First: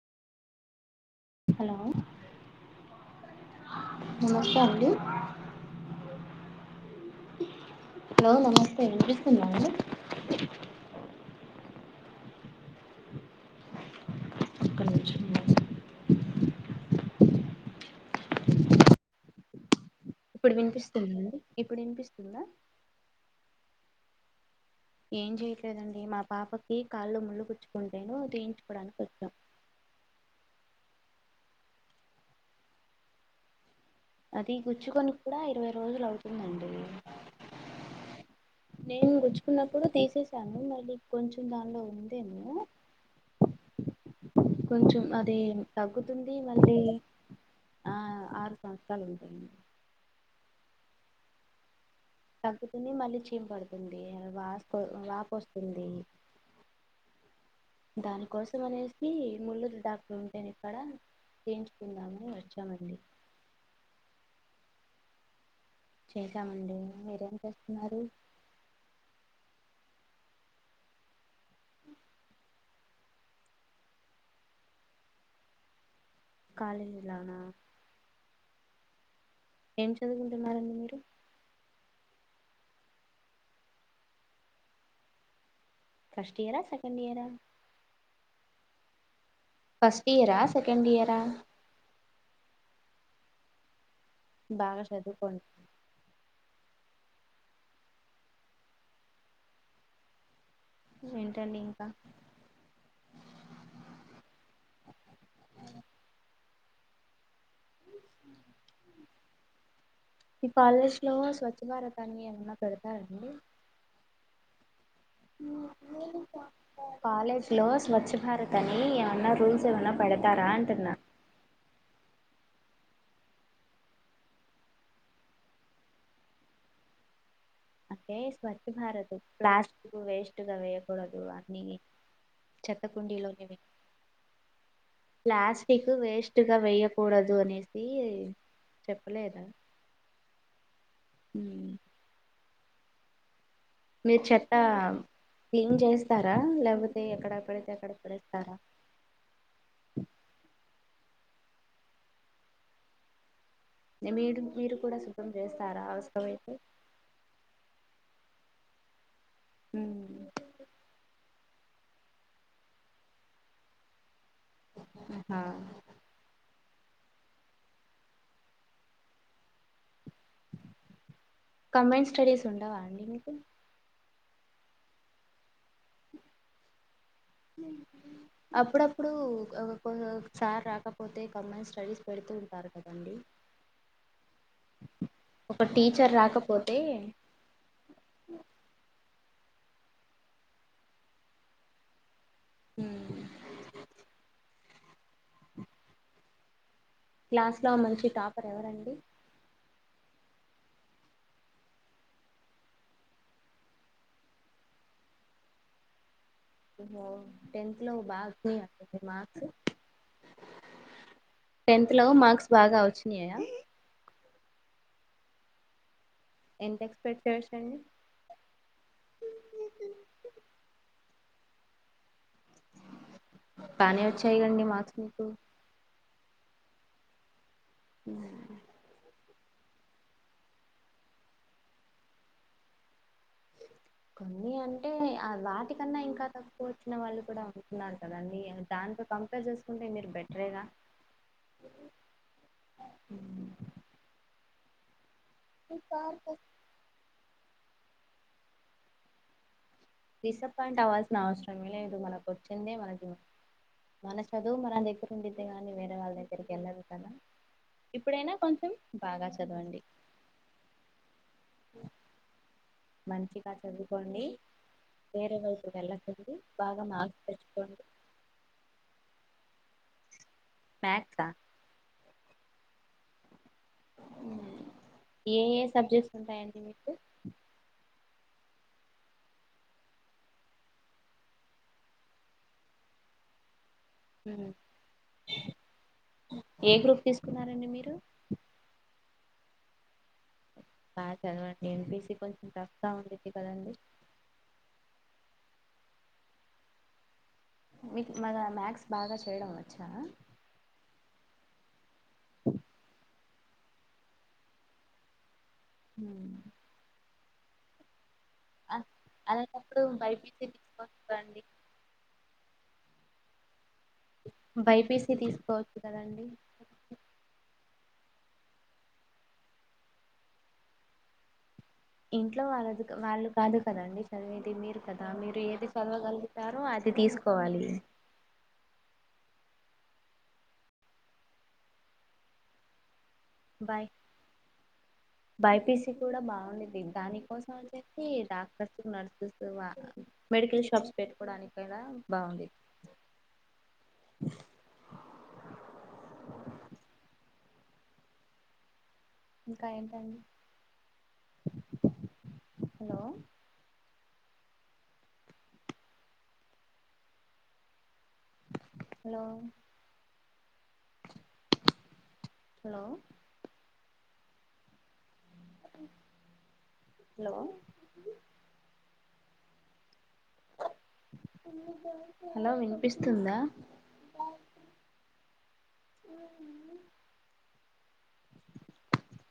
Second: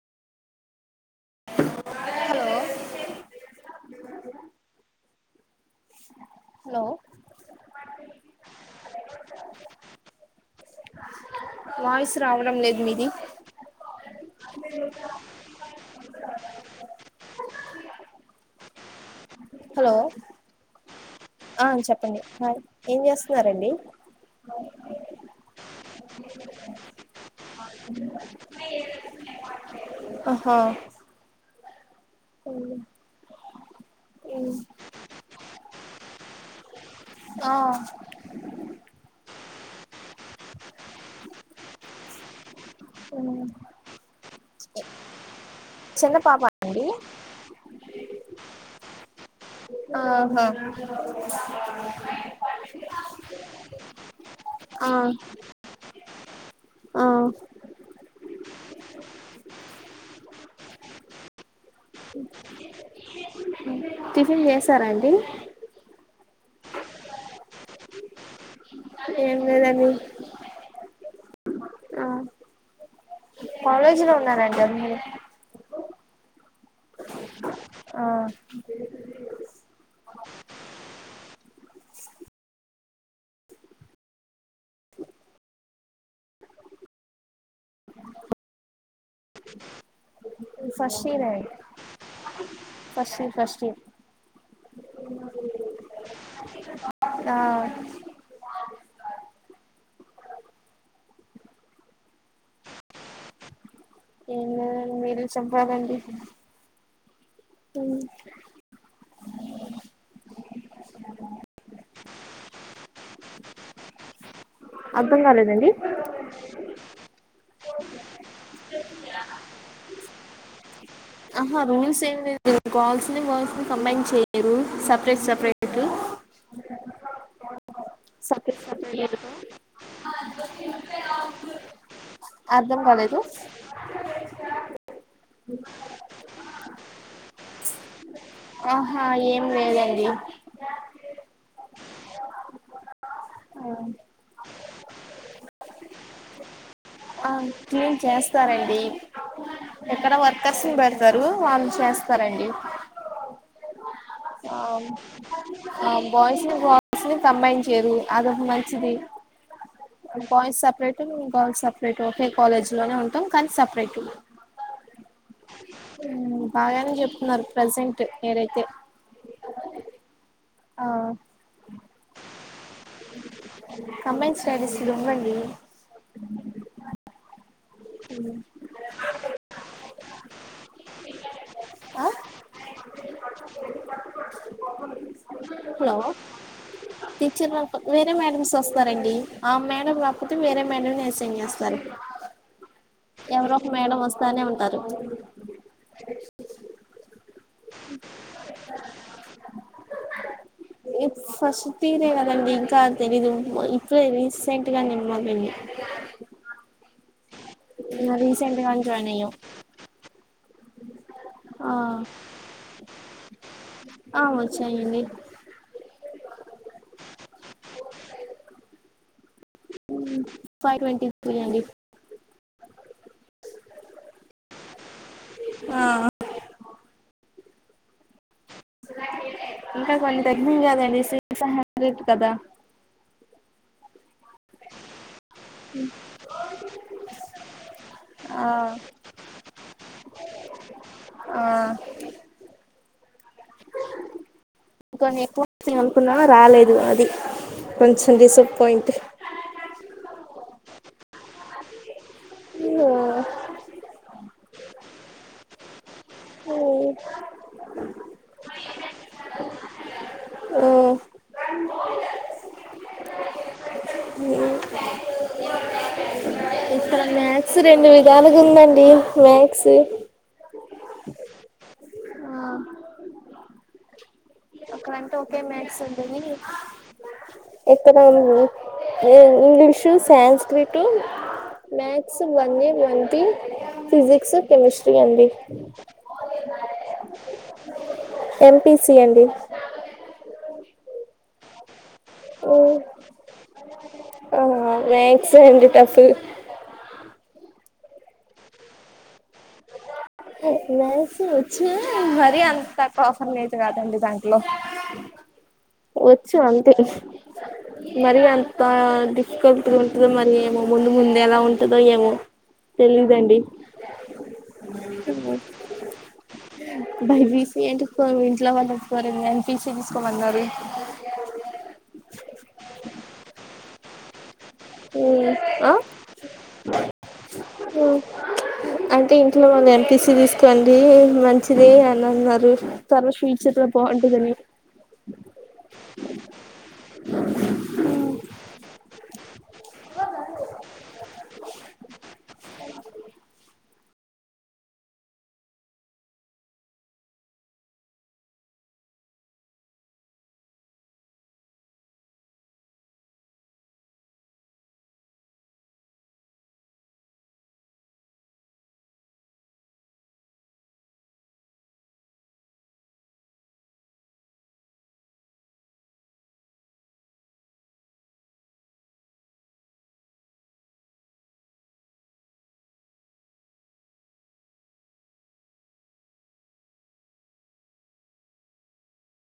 Hello నమస్తే అండి hello hello నమస్తే వినిపిస్తుందా అండి వాయిస్ రావడం లేదు మీది ఒక్క నిమిషం అకా హలో ఇప్పుడు వినిపిస్తుందండి ఆ ఇప్పుడు చెప్పండి ఇన్పిస్తుందా హాయ్ ఏం చేస్తున్నారండి ఏం చేయట్లేదండి మా పాపకి కాళ్ళో ముల్లు గుచ్చుకుంటేనో తీయించుకోవడానికి వచ్చాం అహ్హ అవును అది గుచ్చుకొని కుడా ఇరవై రోజులవుతుందండీ ఆ నేన్ గుచ్చుకున్నప్పుడు తీసేసాను మళ్లి కొంచెం దానిలో ఉందేమో అ కొంచెం అదీ చిన్న తగ్గుతుంది పాప మళ్ళీ అండి ఆ ఆర్ సంస్థలుంటాయ్ అ ఆహ తగ్గుతుంది మళ్ళి చీమ్ పడుతుందీ వాస్ప ఆ వాపొస్తుందీ ఆ దానికోసంనేసి ముల్లూరి డాక్టర్ [unintelligible] చేయించు కుందామని వచ్చామండి టిఫిన్ జేసారాండి చేద్దామండి మీరేం చేస్తున్నారు ఏం లేదండి కాలేజిలో ఉన్నారంటండి కాలెజిలానా ఆ ఏం చదుగుంటున్నారండి మీరు first year second year first ఇయరా సెకండ్ ఫ్రస్ట్ ఇయరా ఇయరే ఫస్ట్ ఇర్ ఫస్ట్ ఇర్ బాగా చదుకోండి ఆ ఏంటండింక ఎమ్లేదండి మీరె చెపాలండి ఇ కాలేజ్ లో స్వచ్ఛ భారత్ అని ఏమన్నా పెడతారాండి అద్దం కాలేదండి కాలేజ్లో స్వచ్ఛ భారత్ అని ఏమన్నా రూల్స్ ఏమన్నా పెడతారాంటున్న ఆహా రూల్స్ ఏం లేదు గర్లస్ని బాయ్స్ని కంబైన్ చేయరు రూల్స్ సప్రేట్ సప్రేట్ అంటే separate Swachh separate Bharat plastic వేస్ట్గావేయకుడదు అనీ అర్థం కాలేదు చెత్తకుండీలోనేవె ప్లాస్టిక్ వేస్ట్గా వెయ్యకూడదు అనేసి ఆహా ఏం చెప్పలేదా లేదండి హూం మీర్ చెప్పామ్ క్లీన్ చేస్తరా లేపోతే ఆమ్ క్లీన్చేస్తారండి ఇక్కడ వర్కర్స్ని బెడతరూ వాళ్ళు చేస్తారండి మీరు మీరు ఆమ్ కూడా శుభ్రం చేస్తారా అ అవసరమైతే బాయిస్నీ [unintelligible] అస్లు కంబైన్ చేయరు అది మంచిది ఊమ్ ఆల్ బాయ్స్సప్రేటు మేం గర్ల్స్ సప్రేటూ ఒకే కాలేజ్లోనే ఉంటాం కానీ సప్రేటు ఆహ ఊమ్ బాగానే జెప్తున్నారు ప్రజెంట్ మీరైతే ఆ కంబైన్స్టడీస్ ఉండవాన్డి మీకు కంబైన్ స్టడీస్ ఉండండి ఎందుకు అప్పుడప్పుడు ఆ ఒక్ సార్ రాకపోతే కమ్మైన్ స్టడీస్ ఆ పెడుతూ ఉంటారు కద్ దండి ఒక టీచర్ రాకపోతే చిర్రు ఒక వేరే మేడమ్స్ వస్తారండి ఆ మేడం రాకపోతే వేరే మేడంను అసైన్ జేస్తారు హ్మ్ ఎవరోక మేడం వస్తానే ఉంటారు [inaudible] ఎక్స్క్యూస్ మి క్లాస్ లో మంచి టాపర్ ఎవరండి [inaudible] ఇది ఫస్ట్ ఇయర్ ఎ గదండి ఇంకా తెలీదు మొ ఇప్పుడే రీసెంట్గానే మొదలైనయ్ ఏమో టెన్త్ లో రీసెంట్ బాగొచ్చినయా గా అండి జాయిన్ అయ్యాం మార్క్స్ ఆ టెన్త్ లో మార్క్స్ బాగా వచ్చినయా ఆ వచ్చాయండి ఎంత ఎక్స్పెక్ట్ చేయోచ్చండి హ్మ్ ఫైవ్ ట్వంటీ త్రీ అండి బానే వచ్చాయి గండి మార్క్స్ మీకు ఆ ఉమ్ ఇంకా కొన్ని తగ్గినయ్ గదండి సివిక్స్ అండ్ మా [unintelligible] కదా [inaudible] కొన్ని అంటే ఆ వాటికన్నా ఇంకా తక్కువ వచ్చిన వాళ్ళు కూడా ఉంటున్నారు కదండీ ఆ దాన్తో కంపేర్ జేసుకుంటే మీరు బెటరేగా ఆ హ్మ్ కొన్ని ఎక్కువోస్తయ్ అనుకున్నార రాలేదు అది కొంచెం డిసప్పాయింట్ డిసప్పయింట్ అవ్వాల్సిన అవసరమే లేదు మనకొచ్చిందే మనకు మనస్ చదువు మన దగ్గర ఉండిద్దె గానీ వేరే వాళ్ దగ్గరికి ఎల్లదు కదా ఇప్పుడైనా కొంచెం బాగా చదవండి ఆ ఉ మంచిగా చదువుకోండి వేరే వైపు వెళ్ళకండి బాగా ఇక్కడ మార్ మ్యాథ్స్ రెండు విధాలుగుందండి మ్యాథ్స్ మ్యాక్సా ఆ ఒకే ఏ ఏ సబ్జెక్ట్స్ ఉంటాయండి మీకు ఎక్కడ అండి ఉమ్ English Sanskrit maths one A one B physics, um. Chemistry అండి ఏ గ్రూప్ తీసుకున్నారండి మీరు ఎం పి సి అండి బా చదవండి ఎం పి సి కొంచెం కష్టంగ ఉండిద్ది కదండి ఆమాక్స్ ఏ అండి టఫ్ మీక్ మళ్ళ మ్యాథ్స్ బాగా చేయడం వచ్చా మాక్స్ వచ్చూ మరి అంత కాస్ కని మీతో కాదండి దాంట్లో ఉమ్. వచ్చు అంత మరి అంత అ డిఫికల్ట్ అలాంటప్పుడు ఉంటుంది మరి బైపీసీ ఏమో ముందు తీసుకోవచ్చు ముంద ఎలా కదండి ఉంట టదో ఎమో తెలిదాండి బైపీసీ తీసుకోవచ్చు కదాండి బై బీసీ ఏంటకో ఇంట్లో వాళ్ళ కోర అని పీసీ తీసుకోమన్నారు ఇంట్లో వాళ్ళ వాళ్ళు కాదు కదండి చదివేది మీరు కదా మీరు ఏది ఆ చదవగలుగుతారో అది తీసుకోవాలి అంటే ఇంట్లో వాళ్ళు ఎంపిసి తీసుకోండి మంచిది అని అన్నారు తర్వాత ఫూ చెత బావుంటదని బైపీస కూడా బాగుండేది దాని కోసం అని చెప్పి డాక్టర్స్ నర్సెస్ వా మెడికల్ షాప్స్ పెట్టుకోవడానికిలా బాగుంది ఇంకా ఏంటండి hello hello hello hello hello వినిపిస్తుందా అవు